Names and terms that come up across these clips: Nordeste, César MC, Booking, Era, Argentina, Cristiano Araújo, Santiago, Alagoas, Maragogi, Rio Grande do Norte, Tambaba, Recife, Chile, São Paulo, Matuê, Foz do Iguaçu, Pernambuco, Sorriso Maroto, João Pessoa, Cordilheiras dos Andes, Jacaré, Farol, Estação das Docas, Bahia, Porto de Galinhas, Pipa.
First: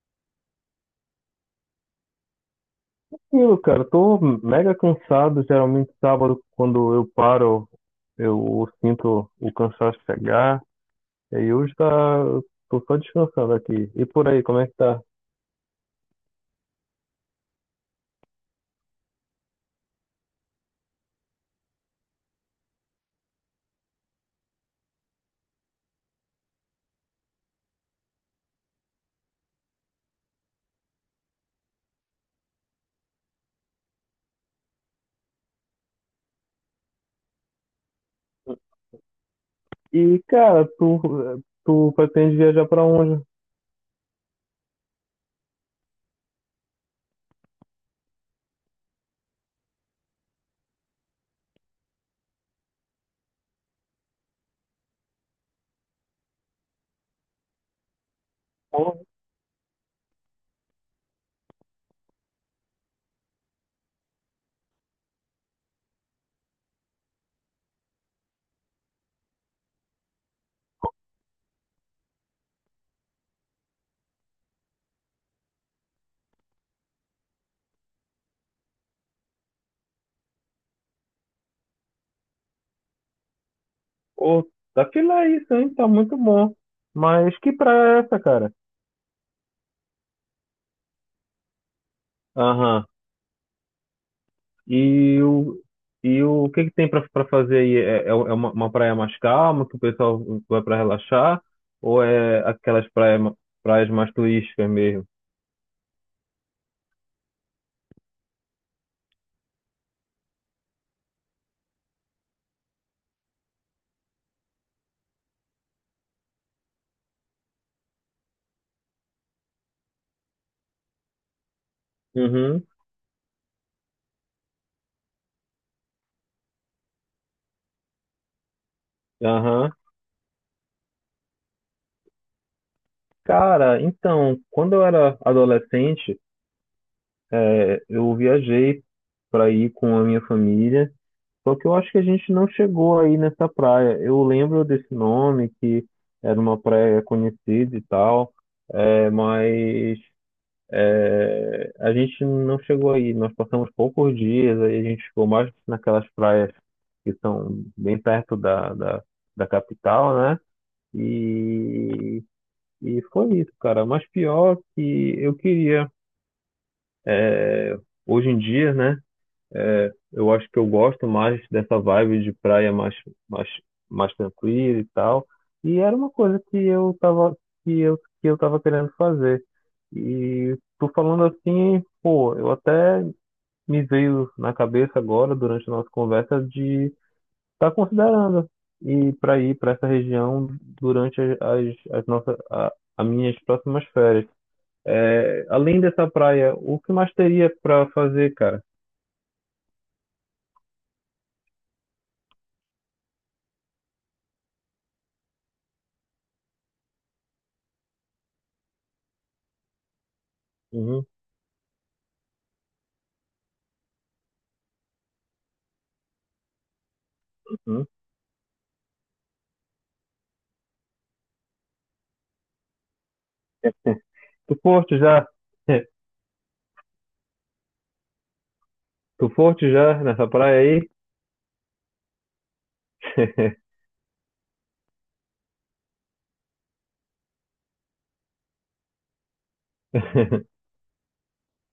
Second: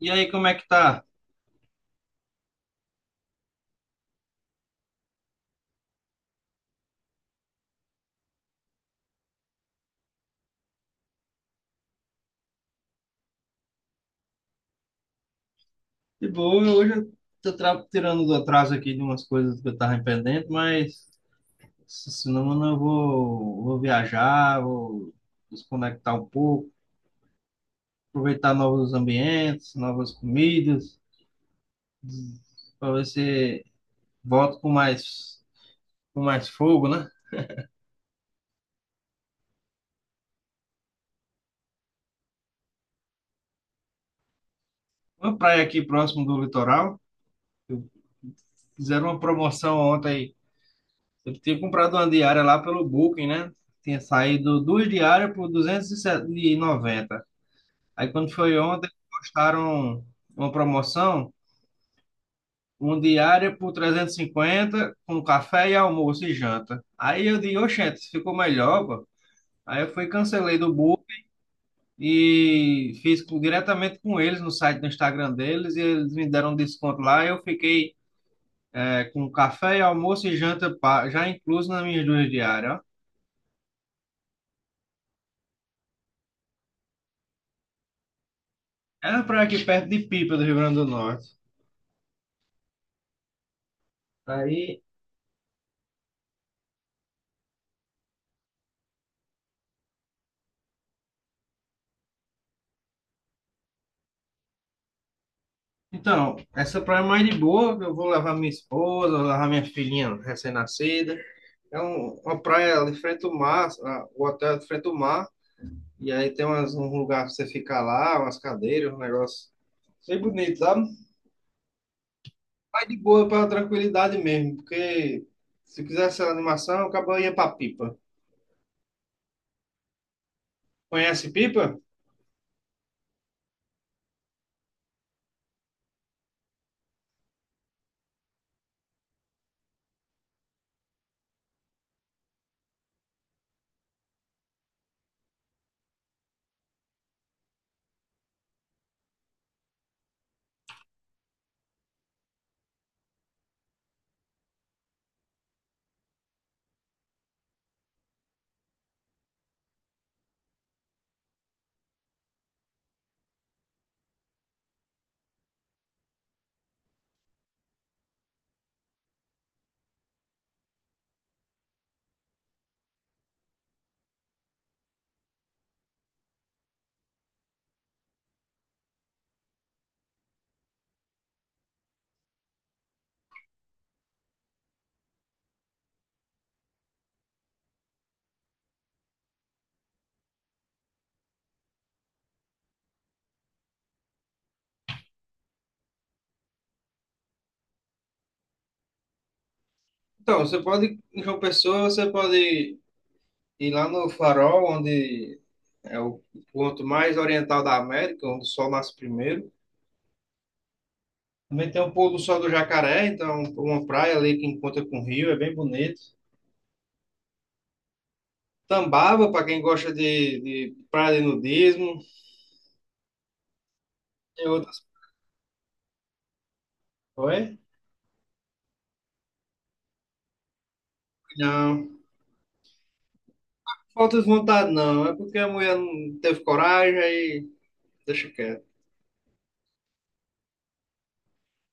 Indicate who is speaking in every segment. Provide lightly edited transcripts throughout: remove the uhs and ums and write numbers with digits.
Speaker 1: E aí, como é que tá?
Speaker 2: Tranquilo, cara. Tô mega cansado. Geralmente sábado, quando eu paro, eu sinto o cansaço chegar. E aí hoje tá, tô só descansando aqui. E por aí, como é que tá?
Speaker 1: De boa, hoje eu tirando do atraso aqui de umas coisas que eu tava pendente, mas se não, mano, vou viajar, vou desconectar um pouco, aproveitar novos ambientes, novas comidas, para ver se volto com mais fogo, né?
Speaker 2: E cara, tu pretende viajar pra onde?
Speaker 1: Uma praia aqui próximo do litoral, eu- fizeram uma promoção ontem, eu tinha comprado uma diária lá pelo Booking, né? Tinha saído duas diárias por R$ 290. Aí quando foi
Speaker 2: Pô,
Speaker 1: ontem, postaram uma promoção, um diária por 350 com café e almoço e janta. Aí eu disse, oxente, ficou melhor, pô. Aí eu fui, cancelei do book e diretamente com eles no site do Instagram deles e eles me deram um desconto lá. Eu fiquei com café almoço e janta já incluso nas minhas duas diárias, ó.
Speaker 2: pô, tá fila isso, hein? Tá muito bom. Mas que praia é essa, cara?
Speaker 1: Era uma praia aqui perto de Pipa, do Rio Grande do Norte.
Speaker 2: Aham.
Speaker 1: Aí
Speaker 2: E o, e o que que tem pra fazer aí? Uma praia mais calma, que o pessoal vai pra relaxar? Ou é praias mais turísticas mesmo?
Speaker 1: Então, essa praia é mais de boa. Eu vou levar minha esposa, vou levar minha filhinha recém-nascida. Uma praia ali frente ao mar, o hotel é de frente ao mar. E aí tem umas, um lugar pra você ficar lá, umas cadeiras, um negócio bem bonito, sabe?
Speaker 2: Uhum.
Speaker 1: Mais de boa pra tranquilidade mesmo, porque se quisesse animação, acabou ia pra Pipa.
Speaker 2: Aham.
Speaker 1: Conhece Pipa?
Speaker 2: Cara, então, quando eu era adolescente, eu viajei pra ir com a minha família, só que eu acho que a gente não chegou aí nessa praia. Eu lembro desse nome, que era uma praia conhecida e tal, mas é, a gente não chegou aí, nós passamos poucos dias, aí a gente ficou mais naquelas praias que são bem perto da capital, né? E, e foi isso, cara. Mas pior que eu queria, é, hoje em dia, né? É, eu acho que eu gosto mais dessa vibe de praia mais, mais tranquila e tal. E era uma coisa que eu tava, que eu tava querendo fazer. E tô falando assim, pô, eu até me veio na cabeça agora, durante a nossa conversa, de estar tá considerando ir para essa região durante as minhas próximas férias. É, além dessa praia, o que mais teria para fazer, cara?
Speaker 1: Então, você pode, em João Pessoa, você pode ir lá no Farol, onde é o ponto mais oriental da América, onde o sol nasce primeiro.
Speaker 2: Uhum.
Speaker 1: Também tem o pôr do sol do Jacaré, então uma praia ali que encontra com o rio, é bem bonito.
Speaker 2: Uhum.
Speaker 1: Tambaba, para quem gosta de praia de nudismo. Tem
Speaker 2: Tu
Speaker 1: outras.
Speaker 2: foste já?
Speaker 1: Oi?
Speaker 2: Tu foste já nessa praia aí?
Speaker 1: Não. Falta de vontade, não. É porque a mulher não teve coragem, aí deixa quieto.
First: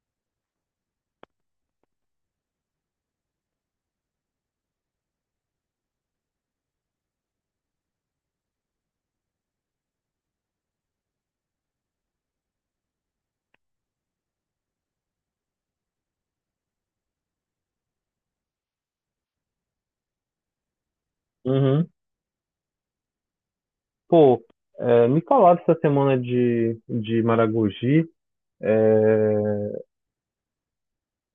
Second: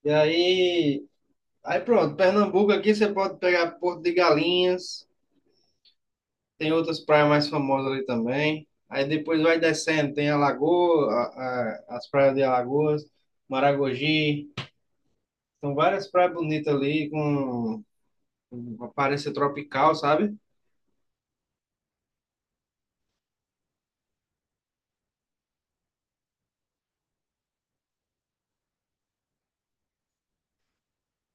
Speaker 1: E aí. Aí pronto, Pernambuco aqui você pode pegar Porto de Galinhas. Tem outras praias mais famosas ali também. Aí depois vai descendo, tem Alagoas, as praias de Alagoas, Maragogi. São várias praias bonitas ali, com uma aparência tropical, sabe?
Speaker 2: Uhum. Pô, é, me falaram essa semana de Maragogi, é,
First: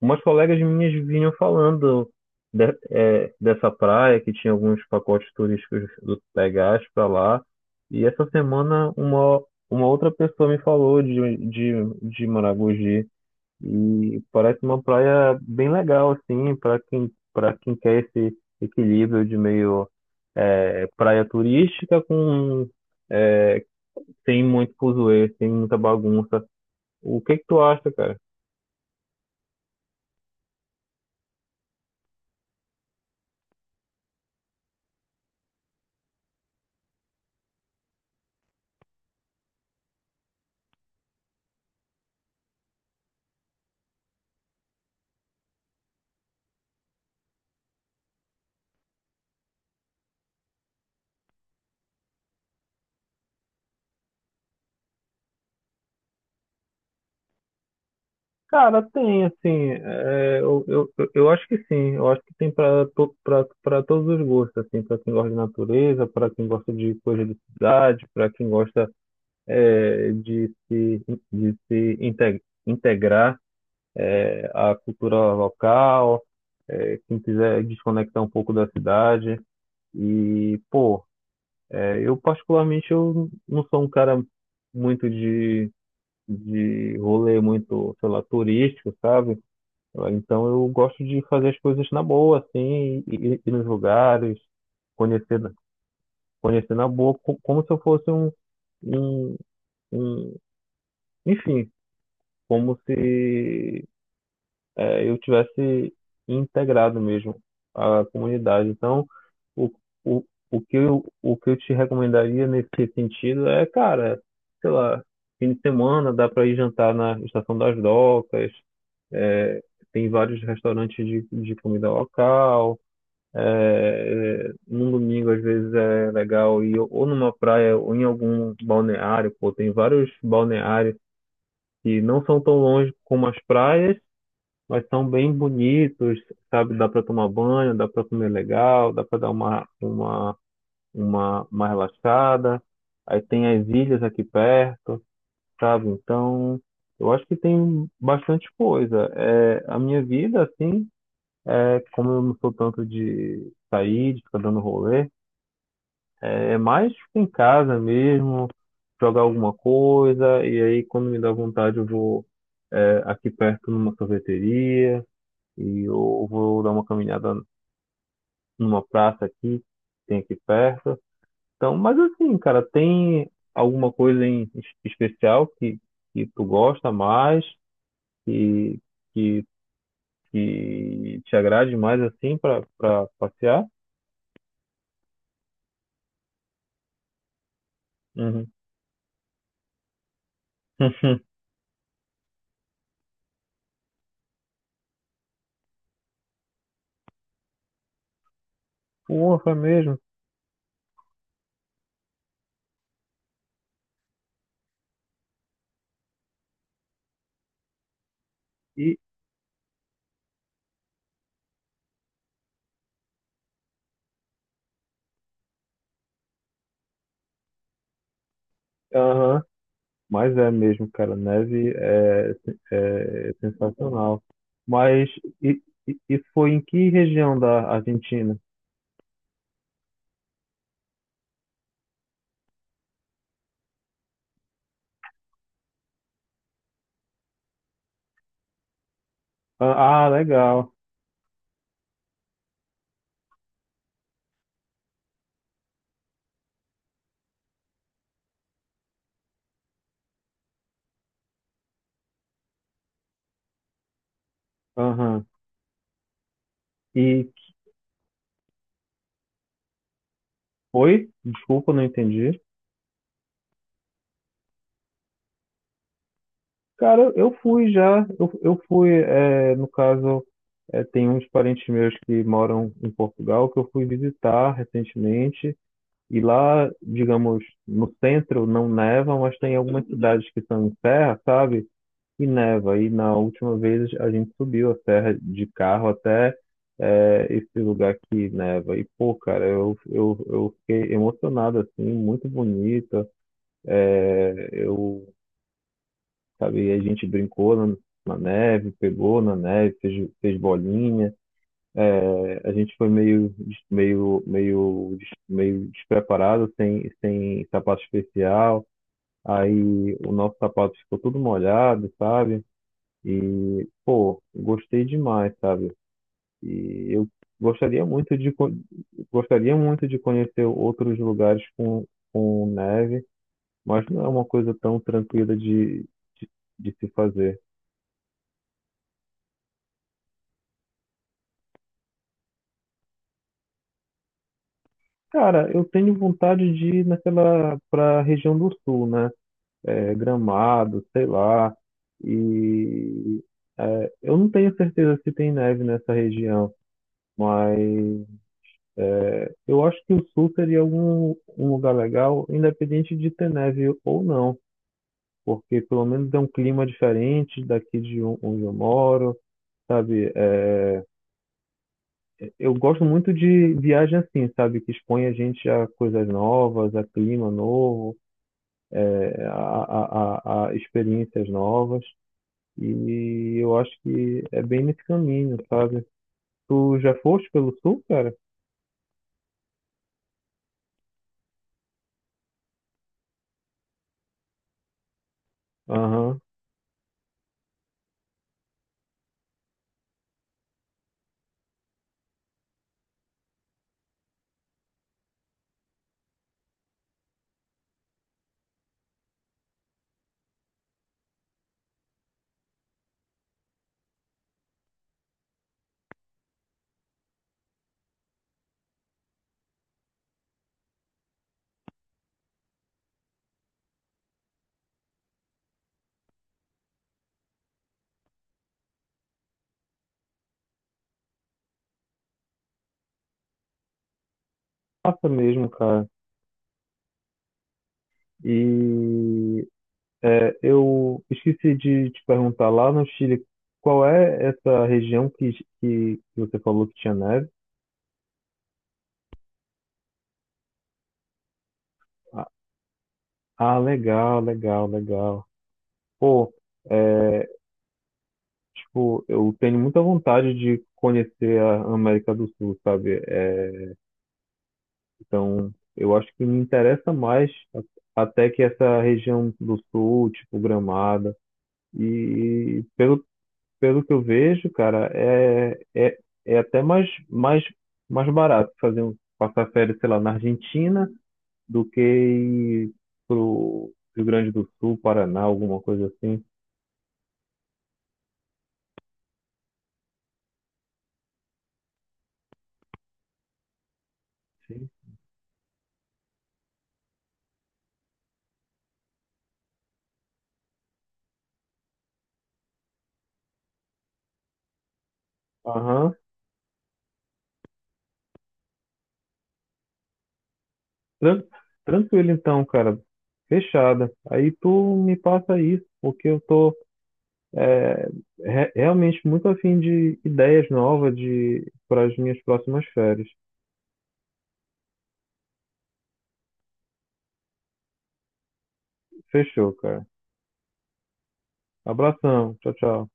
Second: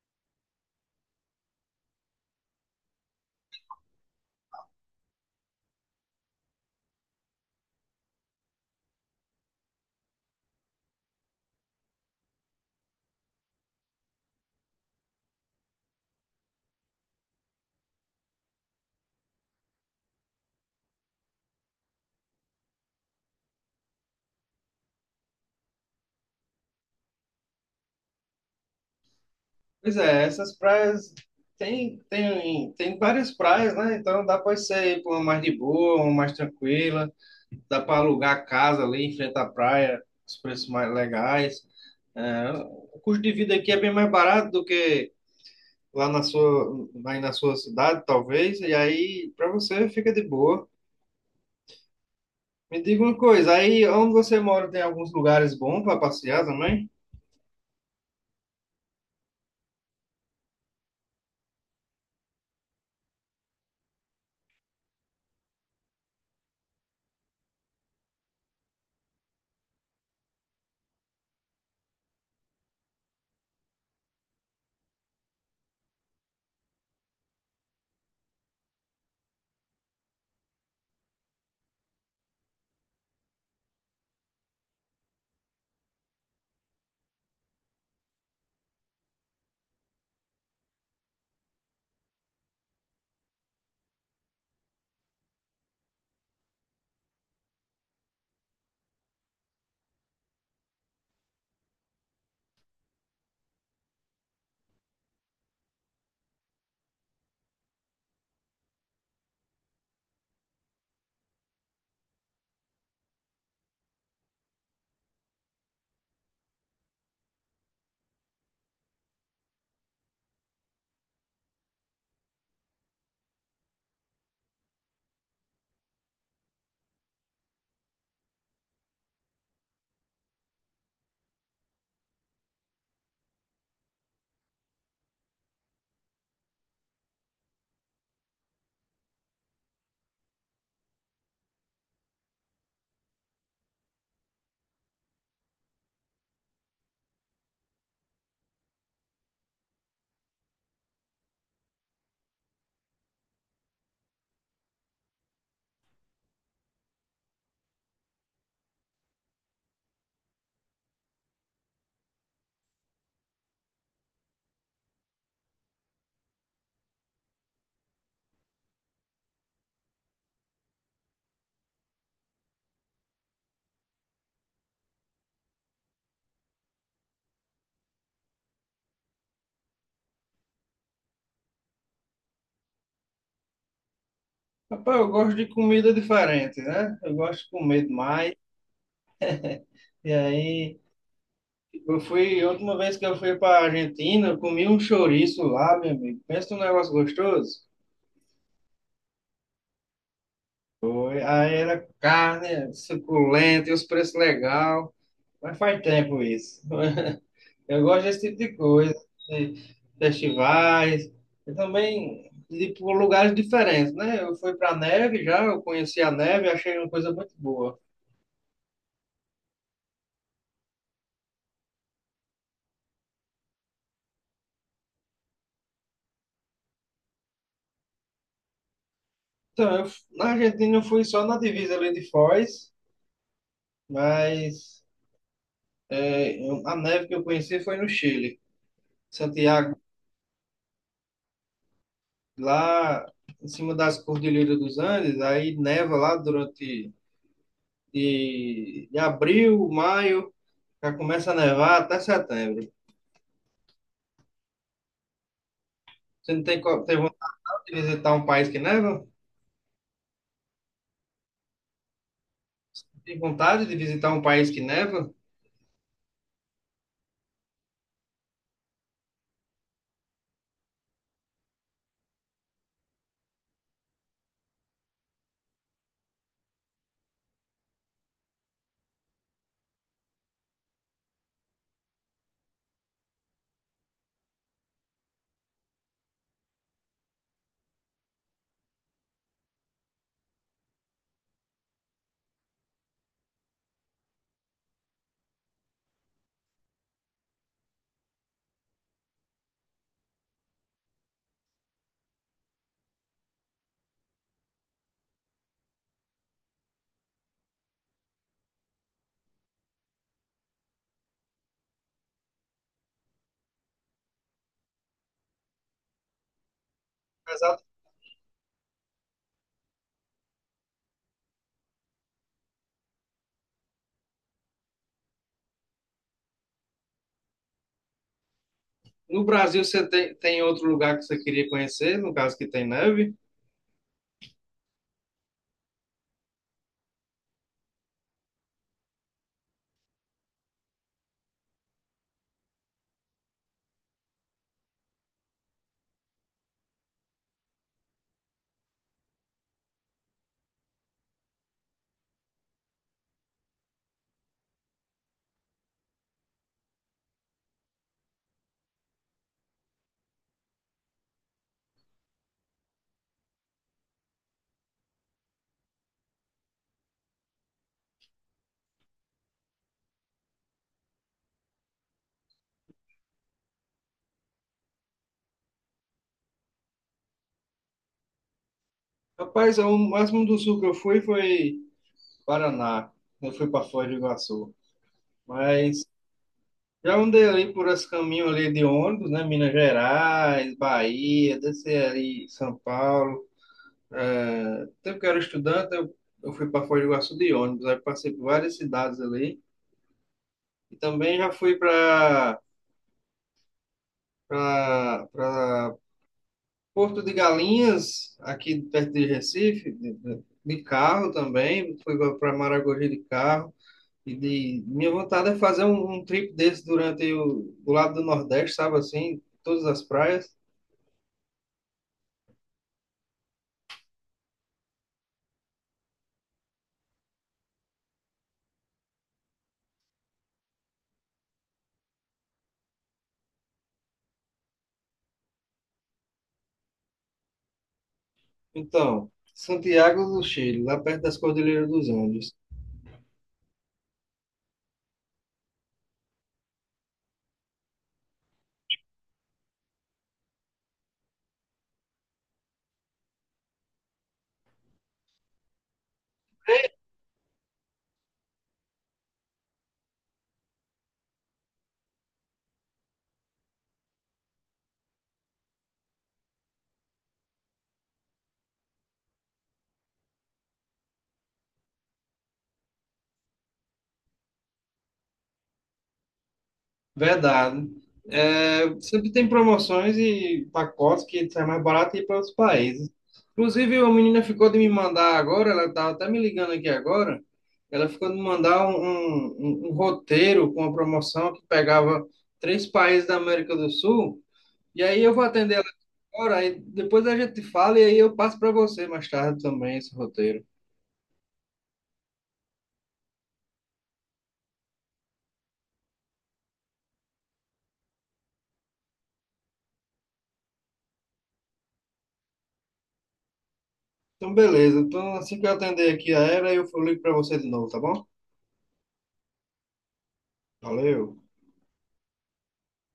Speaker 2: umas colegas minhas vinham falando é, dessa praia, que tinha alguns pacotes turísticos do Pegás pra lá. E essa semana uma outra pessoa me falou de Maragogi. E parece uma praia bem legal, assim, para quem quer esse equilíbrio de meio é, praia turística com é, sem muito fuzuê, sem muita bagunça. O que que tu acha, cara?
Speaker 1: Pois é, essas praias. Tem várias praias, né? Então dá para você ir para uma mais de boa, uma mais tranquila. Dá para alugar casa ali em frente à praia, os preços mais legais. É, o custo de vida aqui é bem mais barato do que lá na sua, aí na sua cidade, talvez. E aí, para você, fica de boa. Me diga uma coisa, aí onde você mora tem alguns lugares bons para passear também?
Speaker 2: Cara, tem, assim, eu acho que sim, eu acho que tem para todos os gostos, assim, para quem gosta de natureza, para quem gosta de coisa de cidade, para quem gosta é, de se integrar a cultura local, é, quem quiser desconectar um pouco da cidade. E, pô, é, eu particularmente eu não sou um cara muito de rolê muito, sei lá, turístico, sabe? Então eu gosto de fazer as coisas na boa, assim, ir nos lugares, conhecer, conhecer na boa, como se eu fosse um, um, enfim, como se é, eu tivesse integrado mesmo a comunidade. Então, o, o, o que eu te recomendaria nesse sentido é, cara, sei lá, fim de semana dá para ir jantar na Estação das Docas, é, tem vários restaurantes de comida local. É, num domingo, às vezes, é legal ir ou numa praia ou em algum balneário. Pô, tem vários balneários que não são tão longe como as praias, mas são bem bonitos, sabe? Dá para tomar banho, dá para comer legal, dá para dar uma relaxada. Aí tem as ilhas aqui perto, sabe? Então, eu acho que tem bastante coisa. É, a minha vida, assim, é que como eu não sou tanto de sair, de ficar dando rolê, é é mais ficar em casa mesmo, jogar alguma coisa, e aí quando me dá vontade eu vou, é, aqui perto numa sorveteria e eu vou dar uma caminhada numa praça aqui, tem aqui perto. Então, mas assim, cara, tem alguma coisa em especial que tu gosta mais, que, que, que te agrade mais assim para passear?
Speaker 1: Rapaz, eu gosto de comida diferente, né? Eu gosto de comer demais.
Speaker 2: Uhum.
Speaker 1: E aí, eu fui, a última vez que eu fui para Argentina, eu comi um chouriço lá, meu amigo. Pensa num negócio gostoso.
Speaker 2: Porra, é mesmo.
Speaker 1: Aí era carne, suculenta, e os preços legal. Mas faz tempo isso. Eu gosto desse tipo de coisa,
Speaker 2: E,
Speaker 1: de festivais, e também de ir por lugares diferentes, né? Eu fui para neve já, eu conheci a neve, achei uma coisa muito boa.
Speaker 2: aham, mas é mesmo, cara, neve é, é é sensacional. Mas e, isso foi em que região da Argentina?
Speaker 1: Então, na Argentina eu fui só na divisa ali de Foz, mas a neve que eu conheci foi no Chile. Santiago,
Speaker 2: Ah, ah, legal.
Speaker 1: lá em cima das Cordilheiras dos Andes, aí neva lá durante de abril, maio, já começa a nevar até setembro.
Speaker 2: Aham.
Speaker 1: Você não tem, co- tem
Speaker 2: E
Speaker 1: vontade de visitar um país que neva?
Speaker 2: foi? Desculpa, não entendi.
Speaker 1: Tem vontade de visitar um país que neva?
Speaker 2: Cara, eu fui já. Eu fui, é, no caso, é, tem uns parentes meus que moram em Portugal que eu fui visitar recentemente. E lá, digamos, no centro não neva, mas tem algumas cidades que são em serra, sabe? E neva. E na última vez a gente subiu a serra de carro até é, esse lugar que neva. E, pô, cara, eu fiquei emocionado, assim, muito bonita. É, eu sabe? E a gente brincou na neve, pegou na neve, fez bolinha. É, a gente foi meio, meio despreparado, sem sapato especial. Aí o nosso sapato ficou todo molhado, sabe? E, pô, gostei demais, sabe? E eu
Speaker 1: Apesar-
Speaker 2: gostaria muito gostaria muito de conhecer outros lugares com neve, mas não é uma coisa tão tranquila de, de se fazer.
Speaker 1: No Brasil, você tem, tem outro lugar que você queria conhecer, no caso que tem neve?
Speaker 2: Cara, eu tenho vontade de ir naquela para região do sul, né? É, Gramado, sei lá. E é, eu não tenho certeza se tem neve nessa região, mas eu acho que o sul seria algum um lugar legal, independente de ter neve ou não, porque pelo menos é um clima diferente daqui de onde eu moro, sabe? É, eu gosto muito de viagem assim, sabe? Que expõe a gente a coisas novas, a clima novo. É, a experiências novas. E eu acho que é bem nesse caminho, sabe? Tu já foste pelo sul, cara?
Speaker 1: Rapaz, o máximo do sul que eu fui foi Paraná. Eu fui para Foz do Iguaçu. Mas
Speaker 2: Aham.
Speaker 1: já andei ali por esse caminho ali de ônibus, né? Minas Gerais, Bahia, desci ali em São Paulo. É, tempo que eu era estudante, eu fui para Foz do Iguaçu de ônibus. Aí passei por várias cidades ali. E também já fui para Porto de Galinhas, aqui perto de Recife, de carro também. Fui para Maragogi de carro. E de, minha vontade é fazer um trip desse durante o, do lado do Nordeste, sabe assim, todas as praias.
Speaker 2: Passa mesmo, cara. E é, eu esqueci de te perguntar lá no Chile, qual é essa região que você falou que tinha neve?
Speaker 1: Então, Santiago do Chile, lá perto das Cordilheiras dos
Speaker 2: Ah,
Speaker 1: Andes.
Speaker 2: ah, legal, legal, legal. Pô, é, tipo, eu tenho muita vontade de conhecer a América do Sul, sabe? É, então, eu acho que me interessa mais até que essa região do sul, tipo Gramado. E pelo que eu vejo, cara, é, é, é até mais barato fazer um, passar férias, sei lá, na Argentina do que ir pro Rio Grande do Sul, Paraná, alguma coisa assim.
Speaker 1: Verdade. É, sempre tem promoções e pacotes que sai mais barato e ir para outros países. Inclusive, a menina ficou de me
Speaker 2: Sim.
Speaker 1: mandar agora, ela estava até me ligando aqui agora, ela ficou de me mandar um roteiro com a promoção que pegava 3 países da América do Sul, e aí eu vou atender.
Speaker 2: Aham.
Speaker 1: Ora, aí depois a gente fala e aí eu passo para você mais tarde também esse roteiro.
Speaker 2: Tran- Tranquilo então, cara. Fechada. Aí tu me passa isso, porque eu tô é, realmente muito afim de ideias novas de para as minhas próximas férias.
Speaker 1: Então, beleza. Então, assim que eu atender aqui a Era, eu ligo para você de novo, tá bom?
Speaker 2: Fechou, cara.
Speaker 1: Valeu.
Speaker 2: Abração. Tchau, tchau.